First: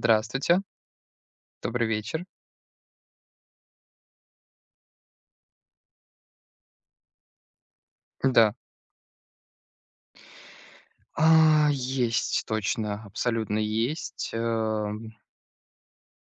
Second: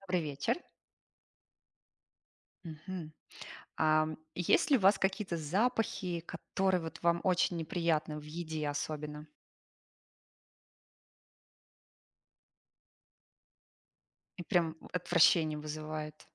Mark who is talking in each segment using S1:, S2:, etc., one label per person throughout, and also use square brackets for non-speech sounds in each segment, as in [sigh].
S1: Добрый вечер.
S2: добрый вечер.
S1: Мгм. Есть ли у вас какие-то запахи, которые вот вам очень неприятны в
S2: Да.
S1: еде особенно
S2: А, есть, точно, абсолютно есть.
S1: и прям
S2: Эм,
S1: отвращение вызывает?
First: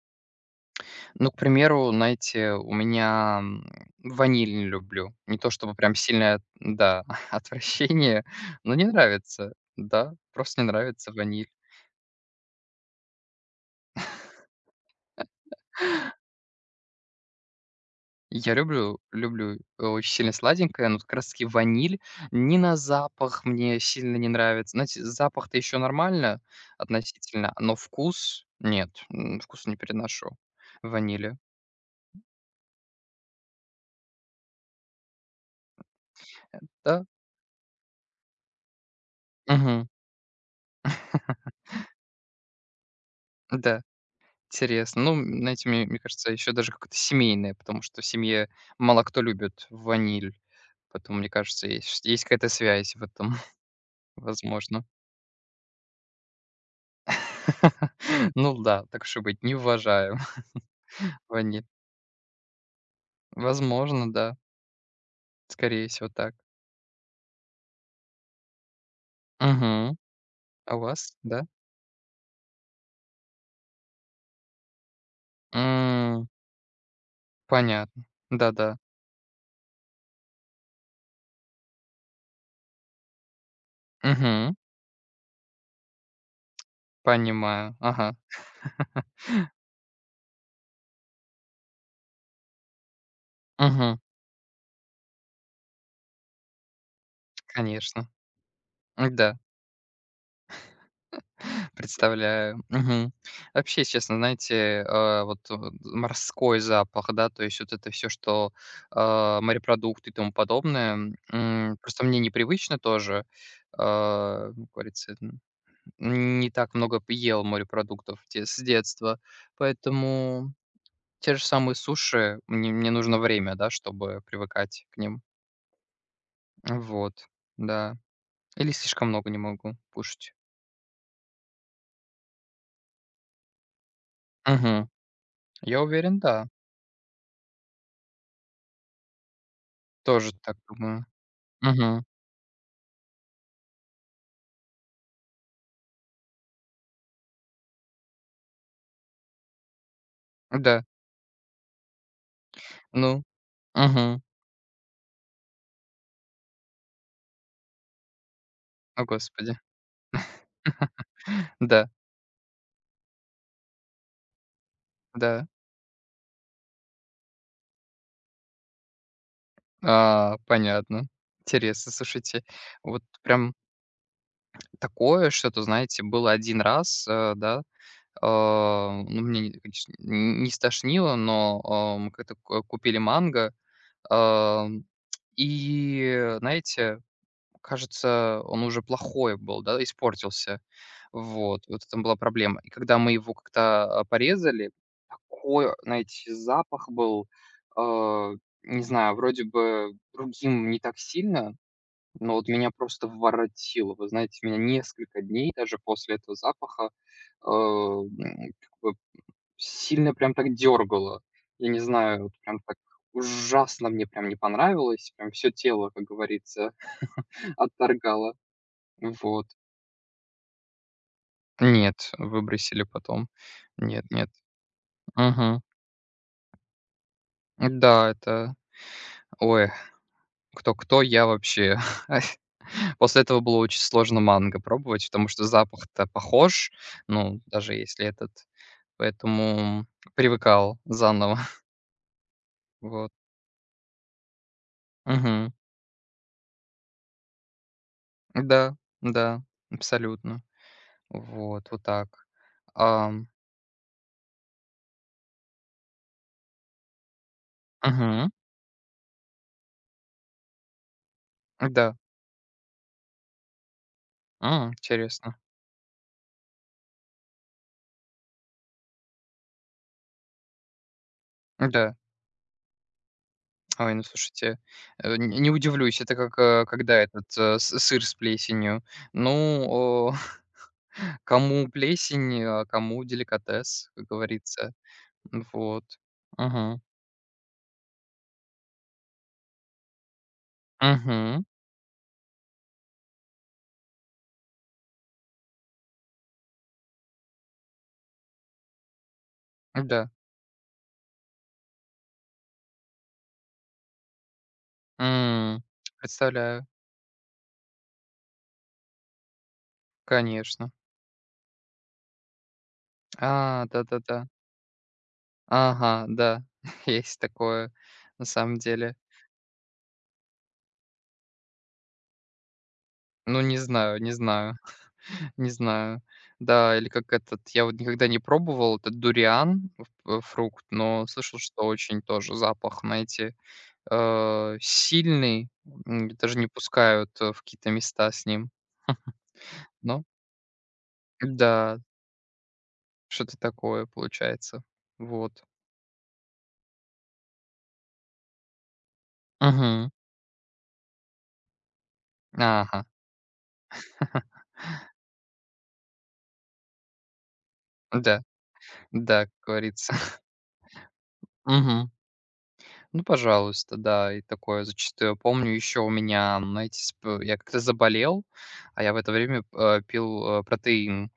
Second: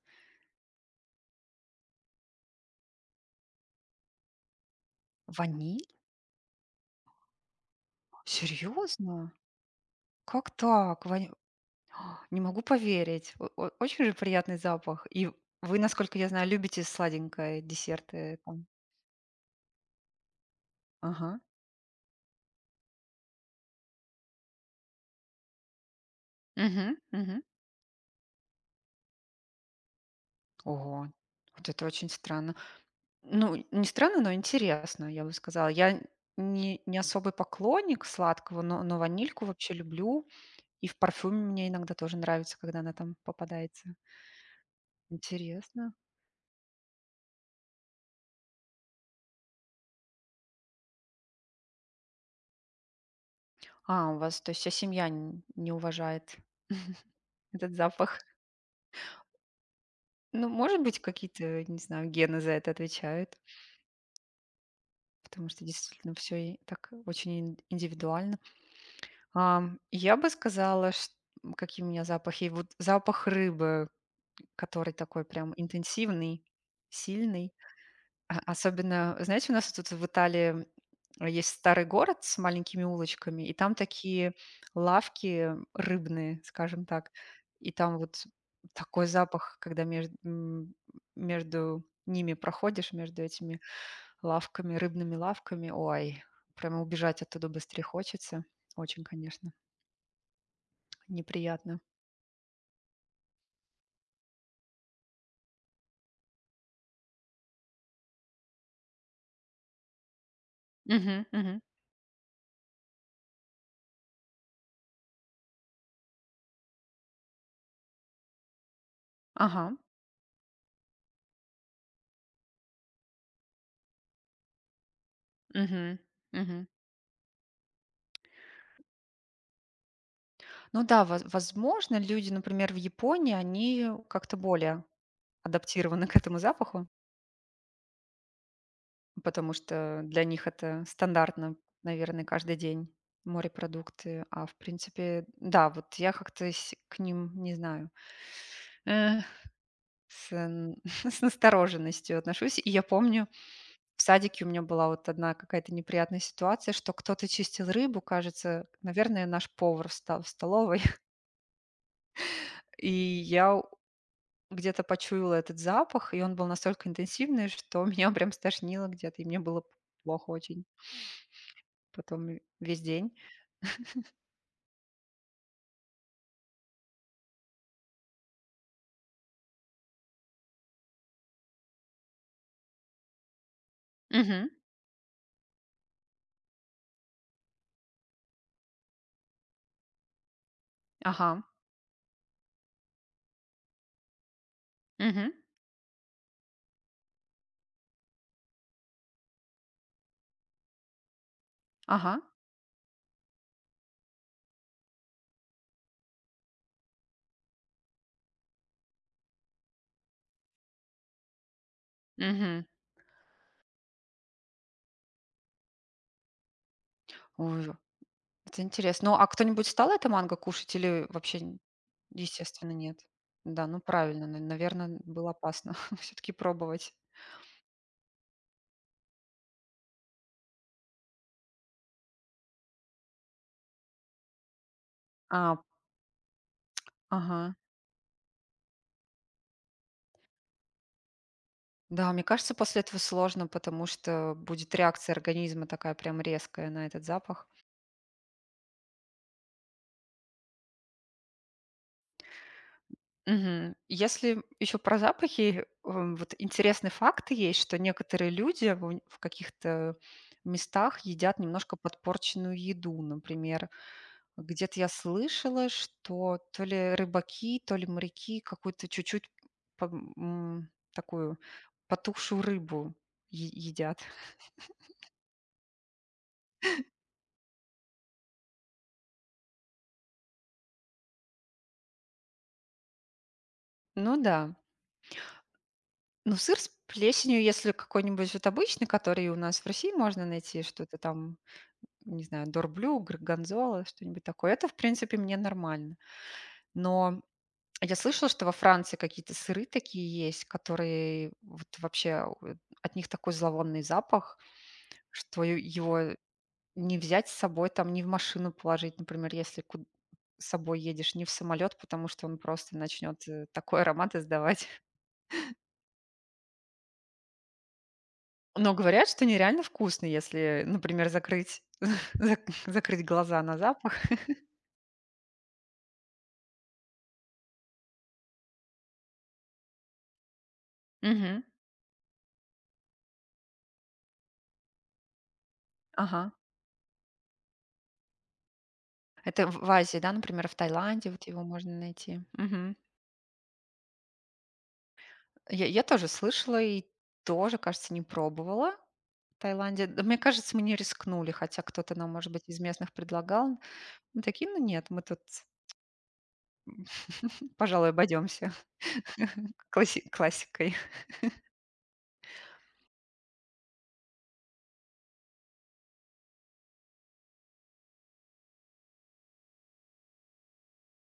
S2: ну, к примеру, знаете, у меня, ваниль не люблю. Не то чтобы
S1: Ваниль?
S2: прям сильное, да, [laughs] отвращение, но не
S1: Серьезно?
S2: нравится. Да,
S1: Как
S2: просто не
S1: так?
S2: нравится ваниль.
S1: Не могу поверить. Очень же приятный запах. И вы, насколько я знаю, любите сладенькое, десерты
S2: Я
S1: там.
S2: люблю очень сильно сладенькое, но вот как раз
S1: Ага.
S2: таки ваниль ни на запах мне сильно не нравится. Знаете, запах-то еще нормально
S1: Мгм, мгм.
S2: относительно, но нет, вкус не переношу
S1: Ого,
S2: ванили.
S1: вот это очень странно. Ну, не странно, но интересно, я бы сказала. Я не
S2: Да?
S1: особый поклонник сладкого, но ванильку вообще
S2: Мгм.
S1: люблю. И в парфюме мне иногда тоже нравится, когда она там
S2: Да,
S1: попадается.
S2: интересно. Ну, знаете, мне
S1: Интересно.
S2: мне кажется, еще даже как-то семейное, потому что в семье мало кто любит ваниль. Поэтому, мне кажется, есть какая-то связь в этом, [laughs]
S1: А, у вас, то есть вся
S2: возможно.
S1: семья не уважает этот
S2: [laughs]
S1: запах.
S2: Ну да, так уж быть, не уважаю
S1: Ну, может быть,
S2: [laughs]
S1: какие-то,
S2: ваниль.
S1: не знаю, гены за это отвечают,
S2: Возможно, да.
S1: потому что
S2: Скорее всего,
S1: действительно
S2: так.
S1: все так очень индивидуально.
S2: Мгм.
S1: Я бы
S2: А у
S1: сказала,
S2: вас, да?
S1: какие у меня запахи. Вот запах рыбы. Который такой прям
S2: М,
S1: интенсивный, сильный.
S2: понятно.
S1: А
S2: Да-да.
S1: особенно, знаете, у нас вот тут в Италии есть старый город с маленькими улочками, и там такие
S2: Мгм.
S1: лавки рыбные, скажем так. И
S2: Понимаю.
S1: там
S2: Ага.
S1: вот такой запах, когда между между ними проходишь, между этими
S2: Мгм.
S1: лавками, рыбными лавками. Ой, прямо убежать оттуда быстрее
S2: Конечно.
S1: хочется. Очень,
S2: М-да,
S1: конечно,
S2: [laughs]
S1: неприятно.
S2: представляю. Мгм. Вообще, честно, знаете, вот, морской запах, да, то есть вот это все, что, морепродукты и тому подобное,
S1: Мгм, мгм.
S2: просто мне непривычно тоже. А, как говорится, н не так много п ел морепродуктов те с детства,
S1: Ага.
S2: поэтому. Те же самые суши, мне нужно время, да, чтобы привыкать к ним.
S1: Мгм, мгм.
S2: Вот, да. Или слишком много не могу кушать.
S1: Ну да, возможно, люди, например, в Японии, они как-то более
S2: Мгм. Я
S1: адаптированы [laughs] к
S2: уверен,
S1: этому
S2: да.
S1: запаху, потому что для
S2: Тоже
S1: них
S2: так
S1: это
S2: думаю.
S1: стандартно,
S2: Мгм.
S1: наверное, каждый день морепродукты. А в принципе, да, вот я как-то к ним, не знаю, э, с, н-
S2: Да.
S1: [laughs] с настороженностью отношусь. И я
S2: Ну.
S1: помню, в
S2: Мгм.
S1: садике у меня была вот одна какая-то неприятная ситуация, что кто-то чистил рыбу, кажется,
S2: О,
S1: наверное, наш
S2: господи.
S1: повар встал в столовой, [laughs]
S2: [laughs] Да,
S1: и я где-то почуяла
S2: да.
S1: этот запах, и он был настолько интенсивный, что [laughs] меня прям стошнило где-то, и мне было плохо
S2: А,
S1: очень
S2: понятно. Интересно,
S1: потом и
S2: слушайте.
S1: весь
S2: Вот
S1: день.
S2: прям такое что-то, знаете, было один раз, да. А, ну, мне, конечно, н не стошнило, но, мы как-то ку купили манго.
S1: Мгм.
S2: Ам, и, знаете, кажется, он уже плохой был, да, испортился.
S1: Ага.
S2: Вот, вот это была проблема. И когда мы его как-то, порезали,
S1: Мгм.
S2: такой, знаете, запах был, а, не знаю, вроде бы другим не так сильно,
S1: Ага.
S2: но вот меня просто воротило. Вы знаете, меня несколько дней даже после этого запаха, как бы сильно прям так дергало. Я не знаю, вот прям
S1: Мгм.
S2: так ужасно мне прям не понравилось, прям все тело, как говорится, [laughs]
S1: Ой,
S2: отторгало.
S1: это интересно. Ну, а
S2: Вот.
S1: кто-нибудь стал это манго кушать или вообще,
S2: Нет,
S1: естественно,
S2: выбросили
S1: нет?
S2: потом.
S1: Да, ну
S2: Нет,
S1: правильно,
S2: нет.
S1: наверное, было
S2: Мгм.
S1: опасно [laughs] все-таки пробовать.
S2: Да, это. Ой, кто-кто, я вообще. [laughs] После этого было очень сложно манго пробовать, потому что
S1: А,
S2: запах-то похож, ну,
S1: ага.
S2: даже если этот. Поэтому привыкал заново. [laughs]
S1: Да, мне кажется, после этого
S2: Вот.
S1: сложно, потому что будет реакция
S2: Мгм.
S1: организма такая прям резкая на этот запах.
S2: Да, да, абсолютно. Вот, вот так. Ам,
S1: Мгм. Если еще про запахи, вот интересный факт есть, что некоторые
S2: мгм.
S1: люди в каких-то местах едят немножко
S2: Да,
S1: подпорченную еду. Например, где-то я
S2: интересно.
S1: слышала, что то ли рыбаки, то ли моряки какую-то чуть-чуть по- такую
S2: Да.
S1: потухшую рыбу
S2: Ой,
S1: едят.
S2: ну слушайте, н не удивлюсь, это как, когда этот, с сыр с плесенью. Ну, о, [laughs] кому плесень, а кому деликатес, как
S1: Ну да.
S2: говорится. Вот.
S1: Ну, сыр с
S2: Мгм.
S1: плесенью, если какой-нибудь вот обычный, который у нас в России можно найти, что-то там
S2: Мгм.
S1: не знаю, дорблю, горгонзола, что-нибудь такое. Это, в принципе, мне нормально. Но я слышала, что во Франции какие-то сыры
S2: Да.
S1: такие есть, которые вот вообще от них такой зловонный запах, что
S2: М,
S1: его
S2: представляю,
S1: не взять с собой, там, не в машину положить, например, если с
S2: конечно.
S1: собой едешь, не в самолет, потому что он просто начнет
S2: А,
S1: такой аромат
S2: да-да-да.
S1: издавать.
S2: Ага, да, [laughs] есть такое на
S1: [laughs]
S2: самом
S1: Но
S2: деле.
S1: говорят, что нереально вкусно, если, например, закрыть, [laughs] закрыть глаза
S2: Ну,
S1: на
S2: не
S1: запах.
S2: знаю, не знаю. Не знаю. Да, или как этот, я вот никогда не пробовал этот дуриан, фрукт, но слышал,
S1: Мгм.
S2: что очень тоже запах, знаете, сильный,
S1: Ага.
S2: даже не пускают, в какие-то места с ним. [laughs] Хм,
S1: Это в Азии,
S2: ну
S1: да, например, в Таиланде вот его можно
S2: да,
S1: найти. Мгм.
S2: что-то такое получается. Вот.
S1: Я тоже слышала и тоже, кажется, не пробовала в Таиланде.
S2: Мгм.
S1: Да, мне кажется, мы не рискнули, хотя кто-то нам, может быть, из
S2: Ага.
S1: местных предлагал. Мы
S2: [laughs]
S1: такие, ну нет, мы тут, [laughs] пожалуй,
S2: Да,
S1: обойдемся [laughs]
S2: да, как говорится. [laughs]
S1: классикой.
S2: Мгм. Ну, пожалуйста, да, и такое зачастую. Помню, еще у меня, знаете, сп я как-то заболел, а я в это время, пил, протеин.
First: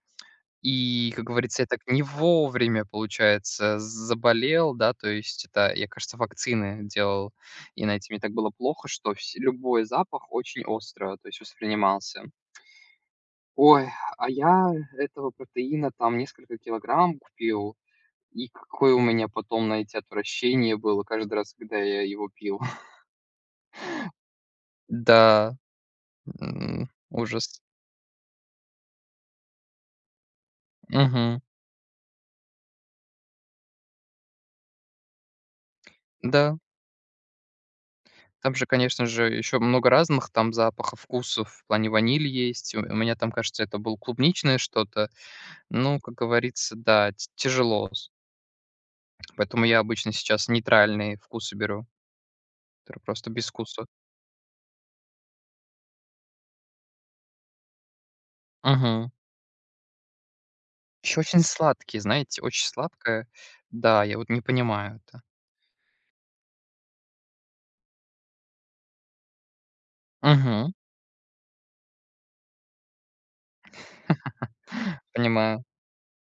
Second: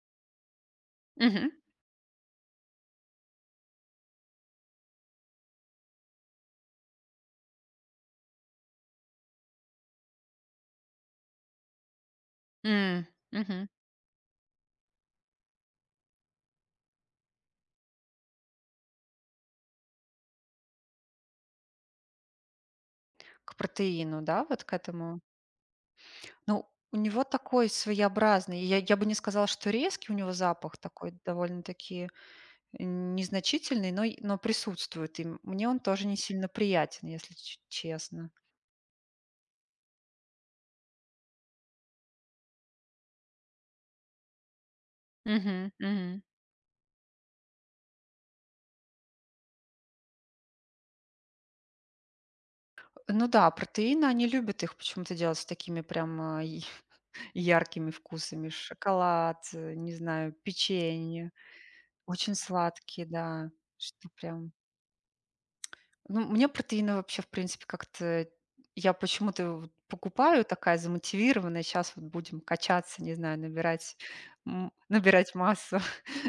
S2: И, как
S1: Мгм.
S2: говорится, я так не вовремя, получается, заболел, да, то есть это, я, кажется, вакцины делал, и, знаете, мне так было плохо, что вс любой запах очень остро, то есть воспринимался.
S1: М, мгм.
S2: Ой, а я этого протеина там несколько килограмм купил, и какое у меня потом, знаете, отвращение было каждый раз, когда я его пил. [laughs]
S1: К протеину, да, вот к этому.
S2: Да,
S1: Ну, у него
S2: ужас.
S1: такой своеобразный. Я бы не сказала, что резкий у него запах такой
S2: Мгм.
S1: довольно-таки незначительный, но присутствует, и мне он тоже не сильно
S2: Да.
S1: приятен, если ч честно.
S2: Там же, конечно же, еще много разных там запахов, вкусов. В плане ваниль есть. У меня там, кажется, это был клубничное что-то.
S1: Мгм,
S2: Ну, как
S1: мгм.
S2: говорится, да, т тяжело. С Поэтому я обычно сейчас нейтральные вкусы беру, которые
S1: Ну
S2: просто без
S1: да,
S2: вкуса.
S1: протеины, они любят их почему-то делать с такими прям, и [laughs] яркими вкусами.
S2: Угу.
S1: Шоколад, не знаю,
S2: Еще
S1: печенье.
S2: очень сладкие,
S1: Очень
S2: знаете, очень
S1: сладкие,
S2: сладкое.
S1: да,
S2: Да,
S1: что
S2: я вот не
S1: прям.
S2: понимаю это.
S1: Ну, мне протеины вообще, в принципе, как-то я почему-то вот покупаю,
S2: Угу.
S1: такая замотивированная: «Сейчас вот будем качаться, не знаю, набирать
S2: Понимаю.
S1: массу».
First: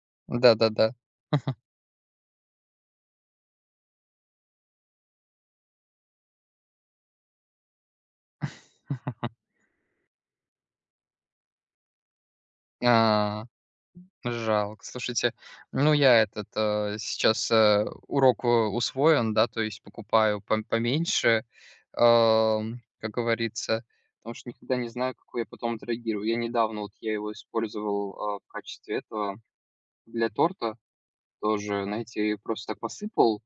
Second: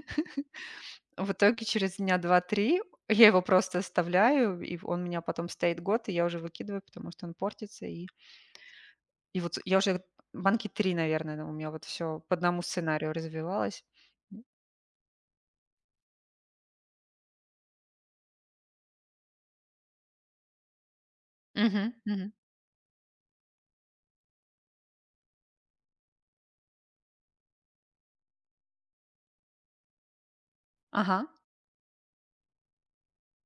S1: [laughs]
S2: Да-да-да.
S1: В итоге через дня два-три я его просто оставляю, и он у меня потом стоит год, и я уже выкидываю, потому что он портится. И вот я уже банки 3, наверное, у меня вот все по одному сценарию
S2: [laughs]
S1: развивалось.
S2: Жалко. Слушайте, ну, я этот, сейчас, урок, усвоен, да, то есть покупаю поменьше,
S1: Мгм, мгм.
S2: как говорится, потому что никогда не знаю, какой я потом отреагирую. Я недавно вот я его использовал, в качестве этого для торта
S1: Ага.
S2: тоже, знаете, просто так посыпал.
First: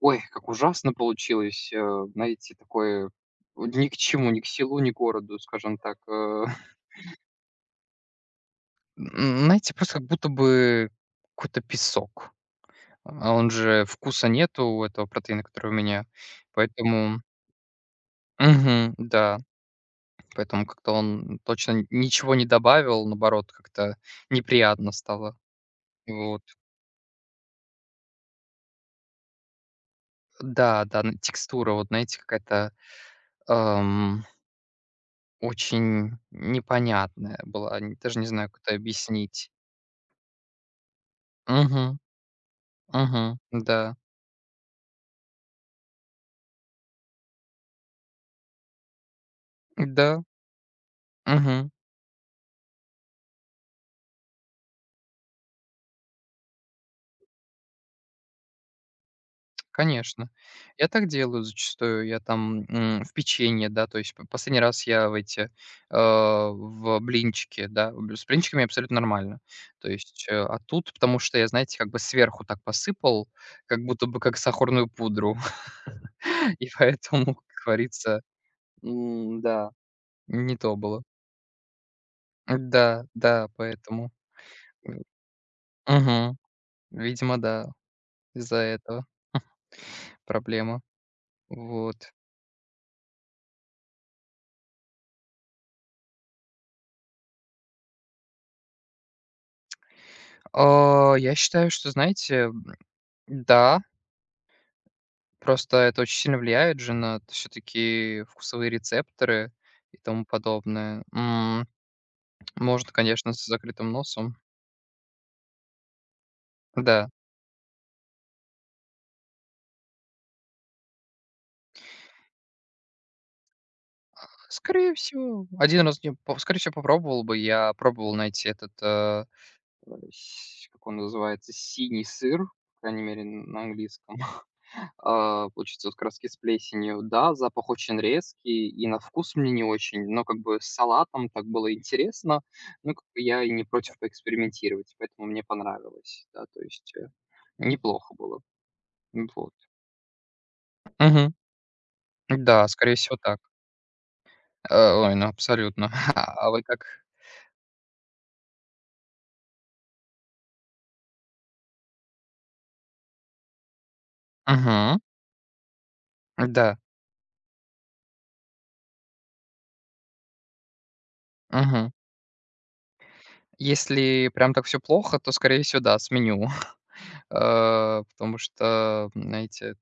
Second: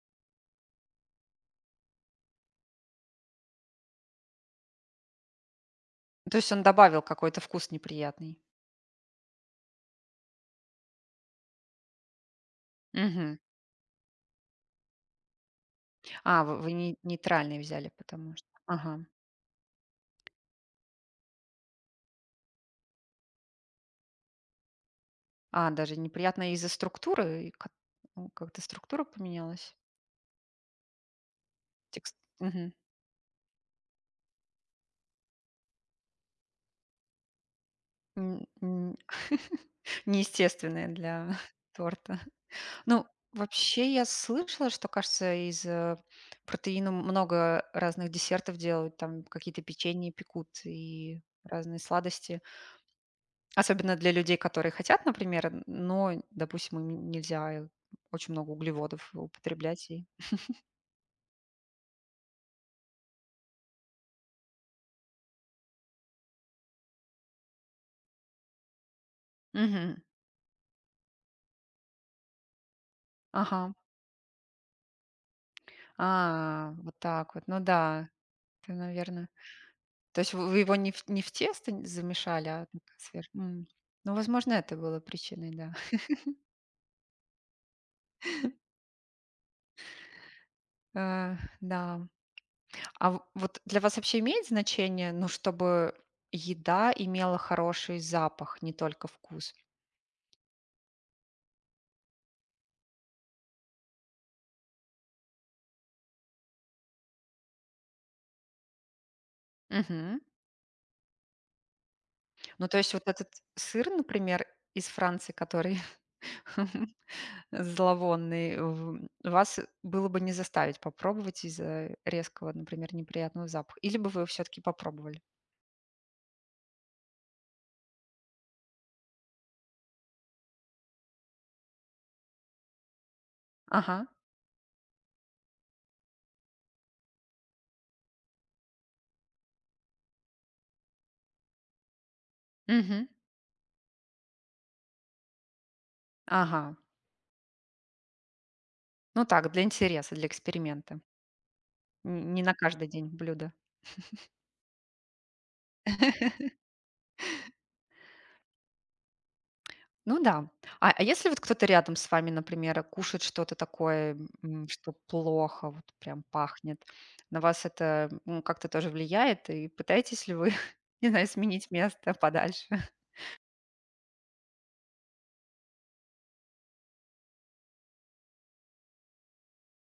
S2: Ой, как ужасно получилось, знаете, такое вот ни к чему, ни к селу, ни к городу, скажем так.
S1: То есть он
S2: [laughs]
S1: добавил какой-то вкус неприятный.
S2: Н знаете, просто как будто бы какой-то песок. А
S1: Мгм.
S2: он же вкуса нету у этого протеина, который у меня.
S1: А, вы
S2: Поэтому
S1: нейтральный взяли, потому что...
S2: [laughs] мгм,
S1: Ага.
S2: да. Поэтому как-то он точно ничего не добавил, наоборот, как-то неприятно стало.
S1: А, даже
S2: Вот.
S1: неприятно из-за структуры, и ну, как-то структура поменялась.
S2: Да, да, н текстура, вот
S1: Текст.
S2: знаете,
S1: Мгм.
S2: какая-то, ам, очень непонятная была. Н даже не
S1: Н-
S2: знаю, как это
S1: н-
S2: объяснить.
S1: [laughs] Неестественная для [laughs]
S2: Угу,
S1: торта. Ну,
S2: угу,
S1: вообще
S2: да.
S1: я слышала, что, кажется, из протеина много разных десертов делают, там какие-то печенья
S2: Да,
S1: пекут и
S2: угу.
S1: разные сладости. Особенно для людей, которые хотят, например, но, допустим, им нельзя очень много углеводов употреблять. И...
S2: Конечно. Я так делаю зачастую. Я там, в печенье, да, то есть п последний раз я в эти, э, в блинчики, да, б с блинчиками абсолютно нормально. То
S1: Мгм.
S2: есть, а тут, потому что я, знаете, как бы сверху так посыпал,
S1: Ага.
S2: как будто бы как сахарную пудру. [laughs] И
S1: А, вот
S2: поэтому,
S1: так вот.
S2: как
S1: Ну да,
S2: говорится,
S1: это, наверное.
S2: да,
S1: То есть вы
S2: не
S1: вы его
S2: то было.
S1: не в тесто замешали, а так
S2: Да, да,
S1: М.
S2: поэтому.
S1: Ну, возможно, это было
S2: М,
S1: причиной, да. [laughs]
S2: Видимо, да, из-за этого [laughs] проблема.
S1: Да.
S2: Вот.
S1: А вот для вас вообще имеет значение, ну, чтобы еда имела хороший запах, не только вкус?
S2: А, я считаю, что, знаете. Да, просто это очень сильно влияет же на все-таки вкусовые рецепторы и
S1: Мгм.
S2: тому подобное.
S1: Ну, то
S2: Можно,
S1: есть вот этот
S2: конечно, с
S1: сыр,
S2: закрытым носом.
S1: например, из Франции, который [laughs]
S2: Да,
S1: зловонный, вас было бы не заставить попробовать из-за резкого, например, неприятного запаха. Или бы вы все-таки
S2: скорее
S1: попробовали?
S2: всего, один раз, не по- скорее всего, попробовал бы. Я пробовал найти этот, как он называется, синий сыр, по крайней мере, на
S1: Ага.
S2: английском. А, получается, вот краски с плесенью. Да, запах очень резкий, и на вкус мне не очень, но как бы с салатом так было интересно. Ну, как
S1: Мгм.
S2: бы я и не против поэкспериментировать, поэтому мне понравилось. Да, то
S1: Ага.
S2: есть неплохо было.
S1: Ну так,
S2: Вот.
S1: для интереса, для эксперимента.
S2: Мгм.
S1: Не на
S2: Да,
S1: каждый
S2: скорее
S1: день
S2: всего, так.
S1: блюдо.
S2: Ой, ну абсолютно. [laughs] А вы как?
S1: Ну да. А если вот кто-то рядом с вами, например, кушает что-то такое, что
S2: Мгм.
S1: плохо, вот прям
S2: Да.
S1: пахнет, на вас это как-то тоже влияет? И пытаетесь ли вы, [laughs] не знаю, сменить
S2: Мгм.
S1: место подальше?
S2: Если прям так все плохо, то, скорее всего, да, сменю. [laughs] Потому что, знаете,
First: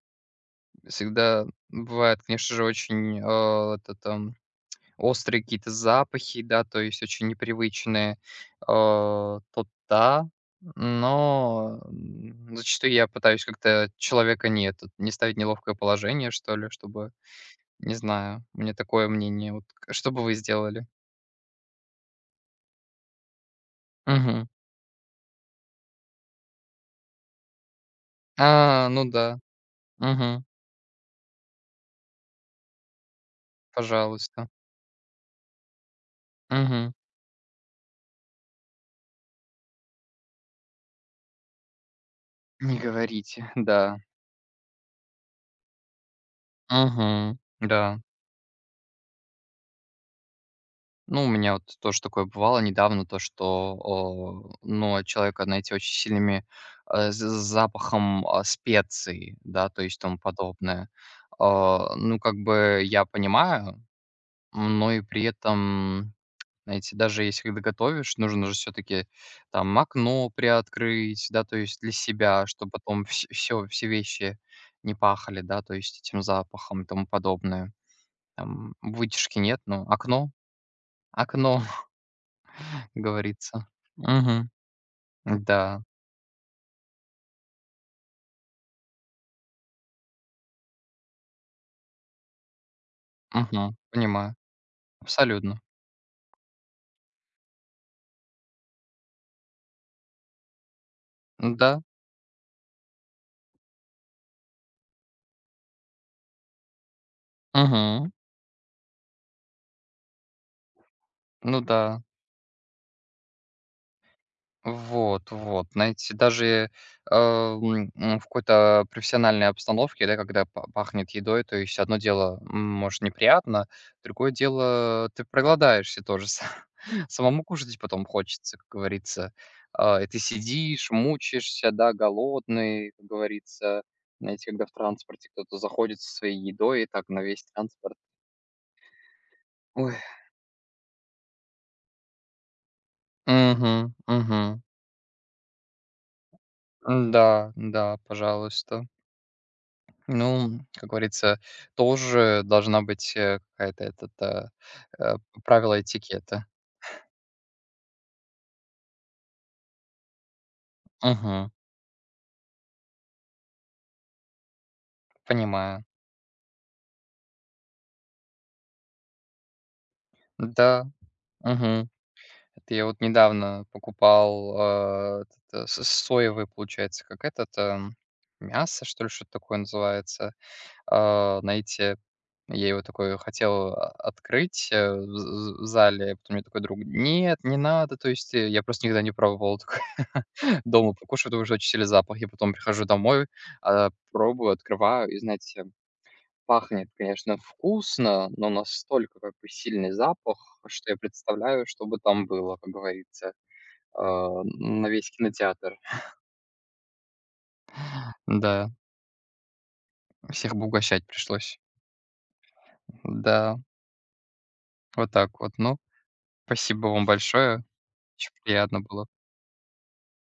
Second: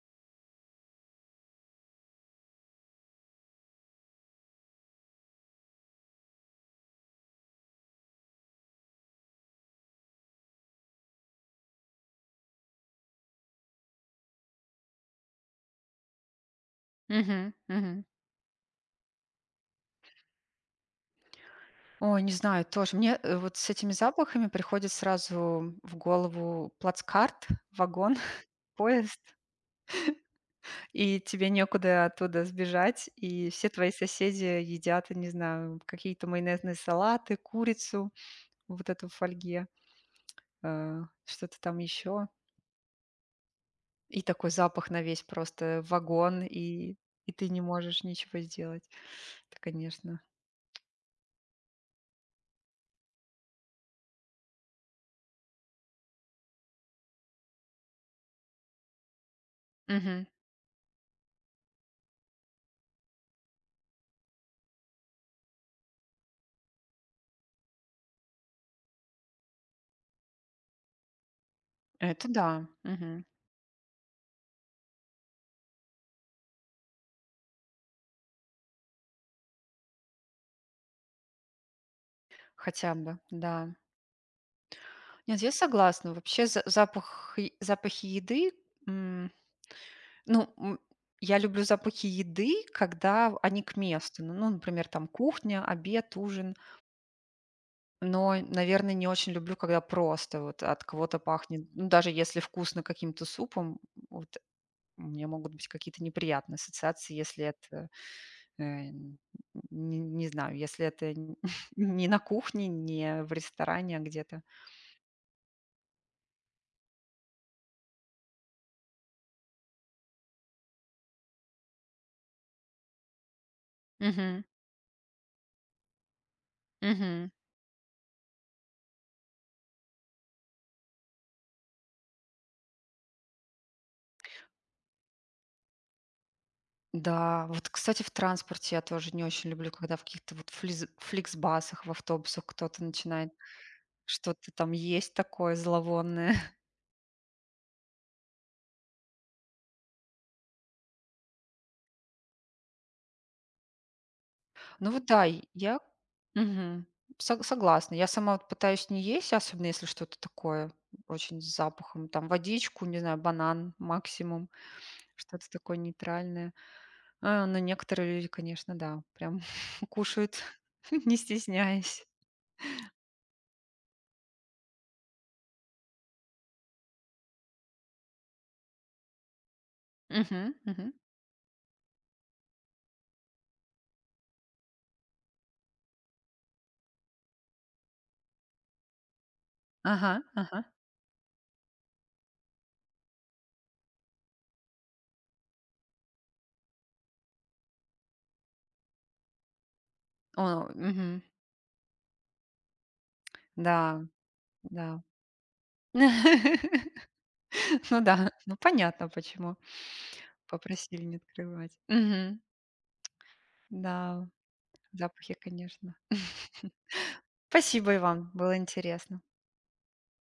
S2: всегда бывает, конечно же, очень, это там острые какие-то запахи, да, то есть очень непривычные, то да. Но, зачастую я пытаюсь как-то человека не этот, не ставить в неловкое положение, что ли, чтобы
S1: Мгм,
S2: не
S1: мгм.
S2: знаю, у меня такое мнение. Вот к что бы вы сделали?
S1: Ой, не знаю, тоже. Мне вот с этими запахами
S2: Мгм.
S1: приходит сразу в голову плацкарт, вагон, [laughs]
S2: А, ну
S1: поезд,
S2: да. Мгм.
S1: и тебе некуда оттуда сбежать, и все твои соседи
S2: Пожалуйста.
S1: едят, я не знаю, какие-то майонезные
S2: Мгм.
S1: салаты, курицу вот эту в фольге, что-то там еще.
S2: Не говорите. Да.
S1: И такой запах на весь просто вагон, и
S2: Мгм.
S1: ты не
S2: Да.
S1: можешь ничего сделать. Это, конечно.
S2: Ну, у меня вот тоже такое бывало недавно, то, что, о, ну, от человека, знаете, очень сильными запахом специй, да, то есть тому
S1: Мгм.
S2: подобное. А, ну, как бы я понимаю, но и при этом, знаете, даже если когда готовишь, нужно же все-таки там окно приоткрыть, да, то есть для
S1: Это
S2: себя,
S1: да.
S2: чтобы потом
S1: Мгм.
S2: все, все вещи не пахали, да, то есть этим запахом и тому подобное. Там вытяжки нет, но окно, окно. Как
S1: Хотя бы,
S2: говорится.
S1: да.
S2: Мгм.
S1: Нет, я
S2: Да.
S1: согласна. Вообще запах, запахи еды... м, Ну, я люблю запахи еды, когда они
S2: Мгм.
S1: к месту.
S2: Понимаю.
S1: Ну, например, там
S2: Абсолютно.
S1: кухня, обед, ужин. Но, наверное, не очень люблю, когда просто вот от кого-то пахнет.
S2: Да.
S1: Ну, даже если вкусно каким-то супом, вот. У меня могут быть какие-то неприятные ассоциации, если это,
S2: Мгм.
S1: э, не знаю, если это
S2: Ну
S1: [laughs]
S2: да.
S1: не на кухне, не в ресторане, а где-то.
S2: Вот, вот. Знаете, даже, в какой-то профессиональной обстановке, да, когда па пахнет едой, то есть одно дело, может, неприятно, другое
S1: Мгм.
S2: дело, ты проголодаешься тоже. Са [laughs]
S1: Мгм.
S2: Самому кушать потом хочется, как говорится. А, и ты сидишь, мучаешься, да, голодный, как говорится. Знаете, когда в транспорте кто-то заходит со своей едой, и так на весь
S1: Да, вот,
S2: транспорт.
S1: кстати, в транспорте я тоже не очень люблю, когда
S2: Ой.
S1: в каких-то вот фликсбасах, в автобусах кто-то начинает
S2: Угу,
S1: что-то
S2: мгм.
S1: там есть такое зловонное. [laughs]
S2: Да, да, пожалуйста. Ну, как говорится, тоже должна быть, какая-то этот,
S1: Ну вот
S2: э,
S1: да, и я
S2: правила этикета.
S1: мгм, согласна. Я сама вот пытаюсь не есть, особенно если что-то такое очень
S2: Мгм.
S1: с запахом, там водичку, не знаю, банан максимум. Что-то такое
S2: Понимаю.
S1: нейтральное. А, ну, некоторые люди, конечно, да, прям [laughs] кушают,
S2: Да,
S1: [laughs] не
S2: мгм.
S1: стесняясь.
S2: Это я вот недавно покупал, этот, с соевый, получается, как этот, мясо, что ли, что-то такое называется.
S1: Мгм, мгм.
S2: А, знаете, я его такой хотел открыть, в зале, а потом мне такой друг: "Нет, не надо". То есть, я просто никогда не пробовал такое.
S1: Ага, ага.
S2: [laughs] Дома покушать, потому что очень сильный запах. Я потом прихожу домой, пробую, открываю, и, знаете, пахнет, конечно, вкусно, но настолько как бы сильный запах,
S1: О,
S2: что я
S1: мгм.
S2: представляю, что бы там было, как говорится,
S1: Да,
S2: на
S1: да.
S2: весь кинотеатр.
S1: [laughs] Ну да, ну
S2: Да,
S1: понятно, почему
S2: всех бы
S1: попросили
S2: угощать
S1: не
S2: пришлось.
S1: открывать. Мгм.
S2: Да,
S1: Да,
S2: вот
S1: запахи,
S2: так вот. Ну,
S1: конечно. [laughs]
S2: спасибо вам большое.
S1: Спасибо и вам,
S2: Очень
S1: было
S2: приятно было.
S1: интересно.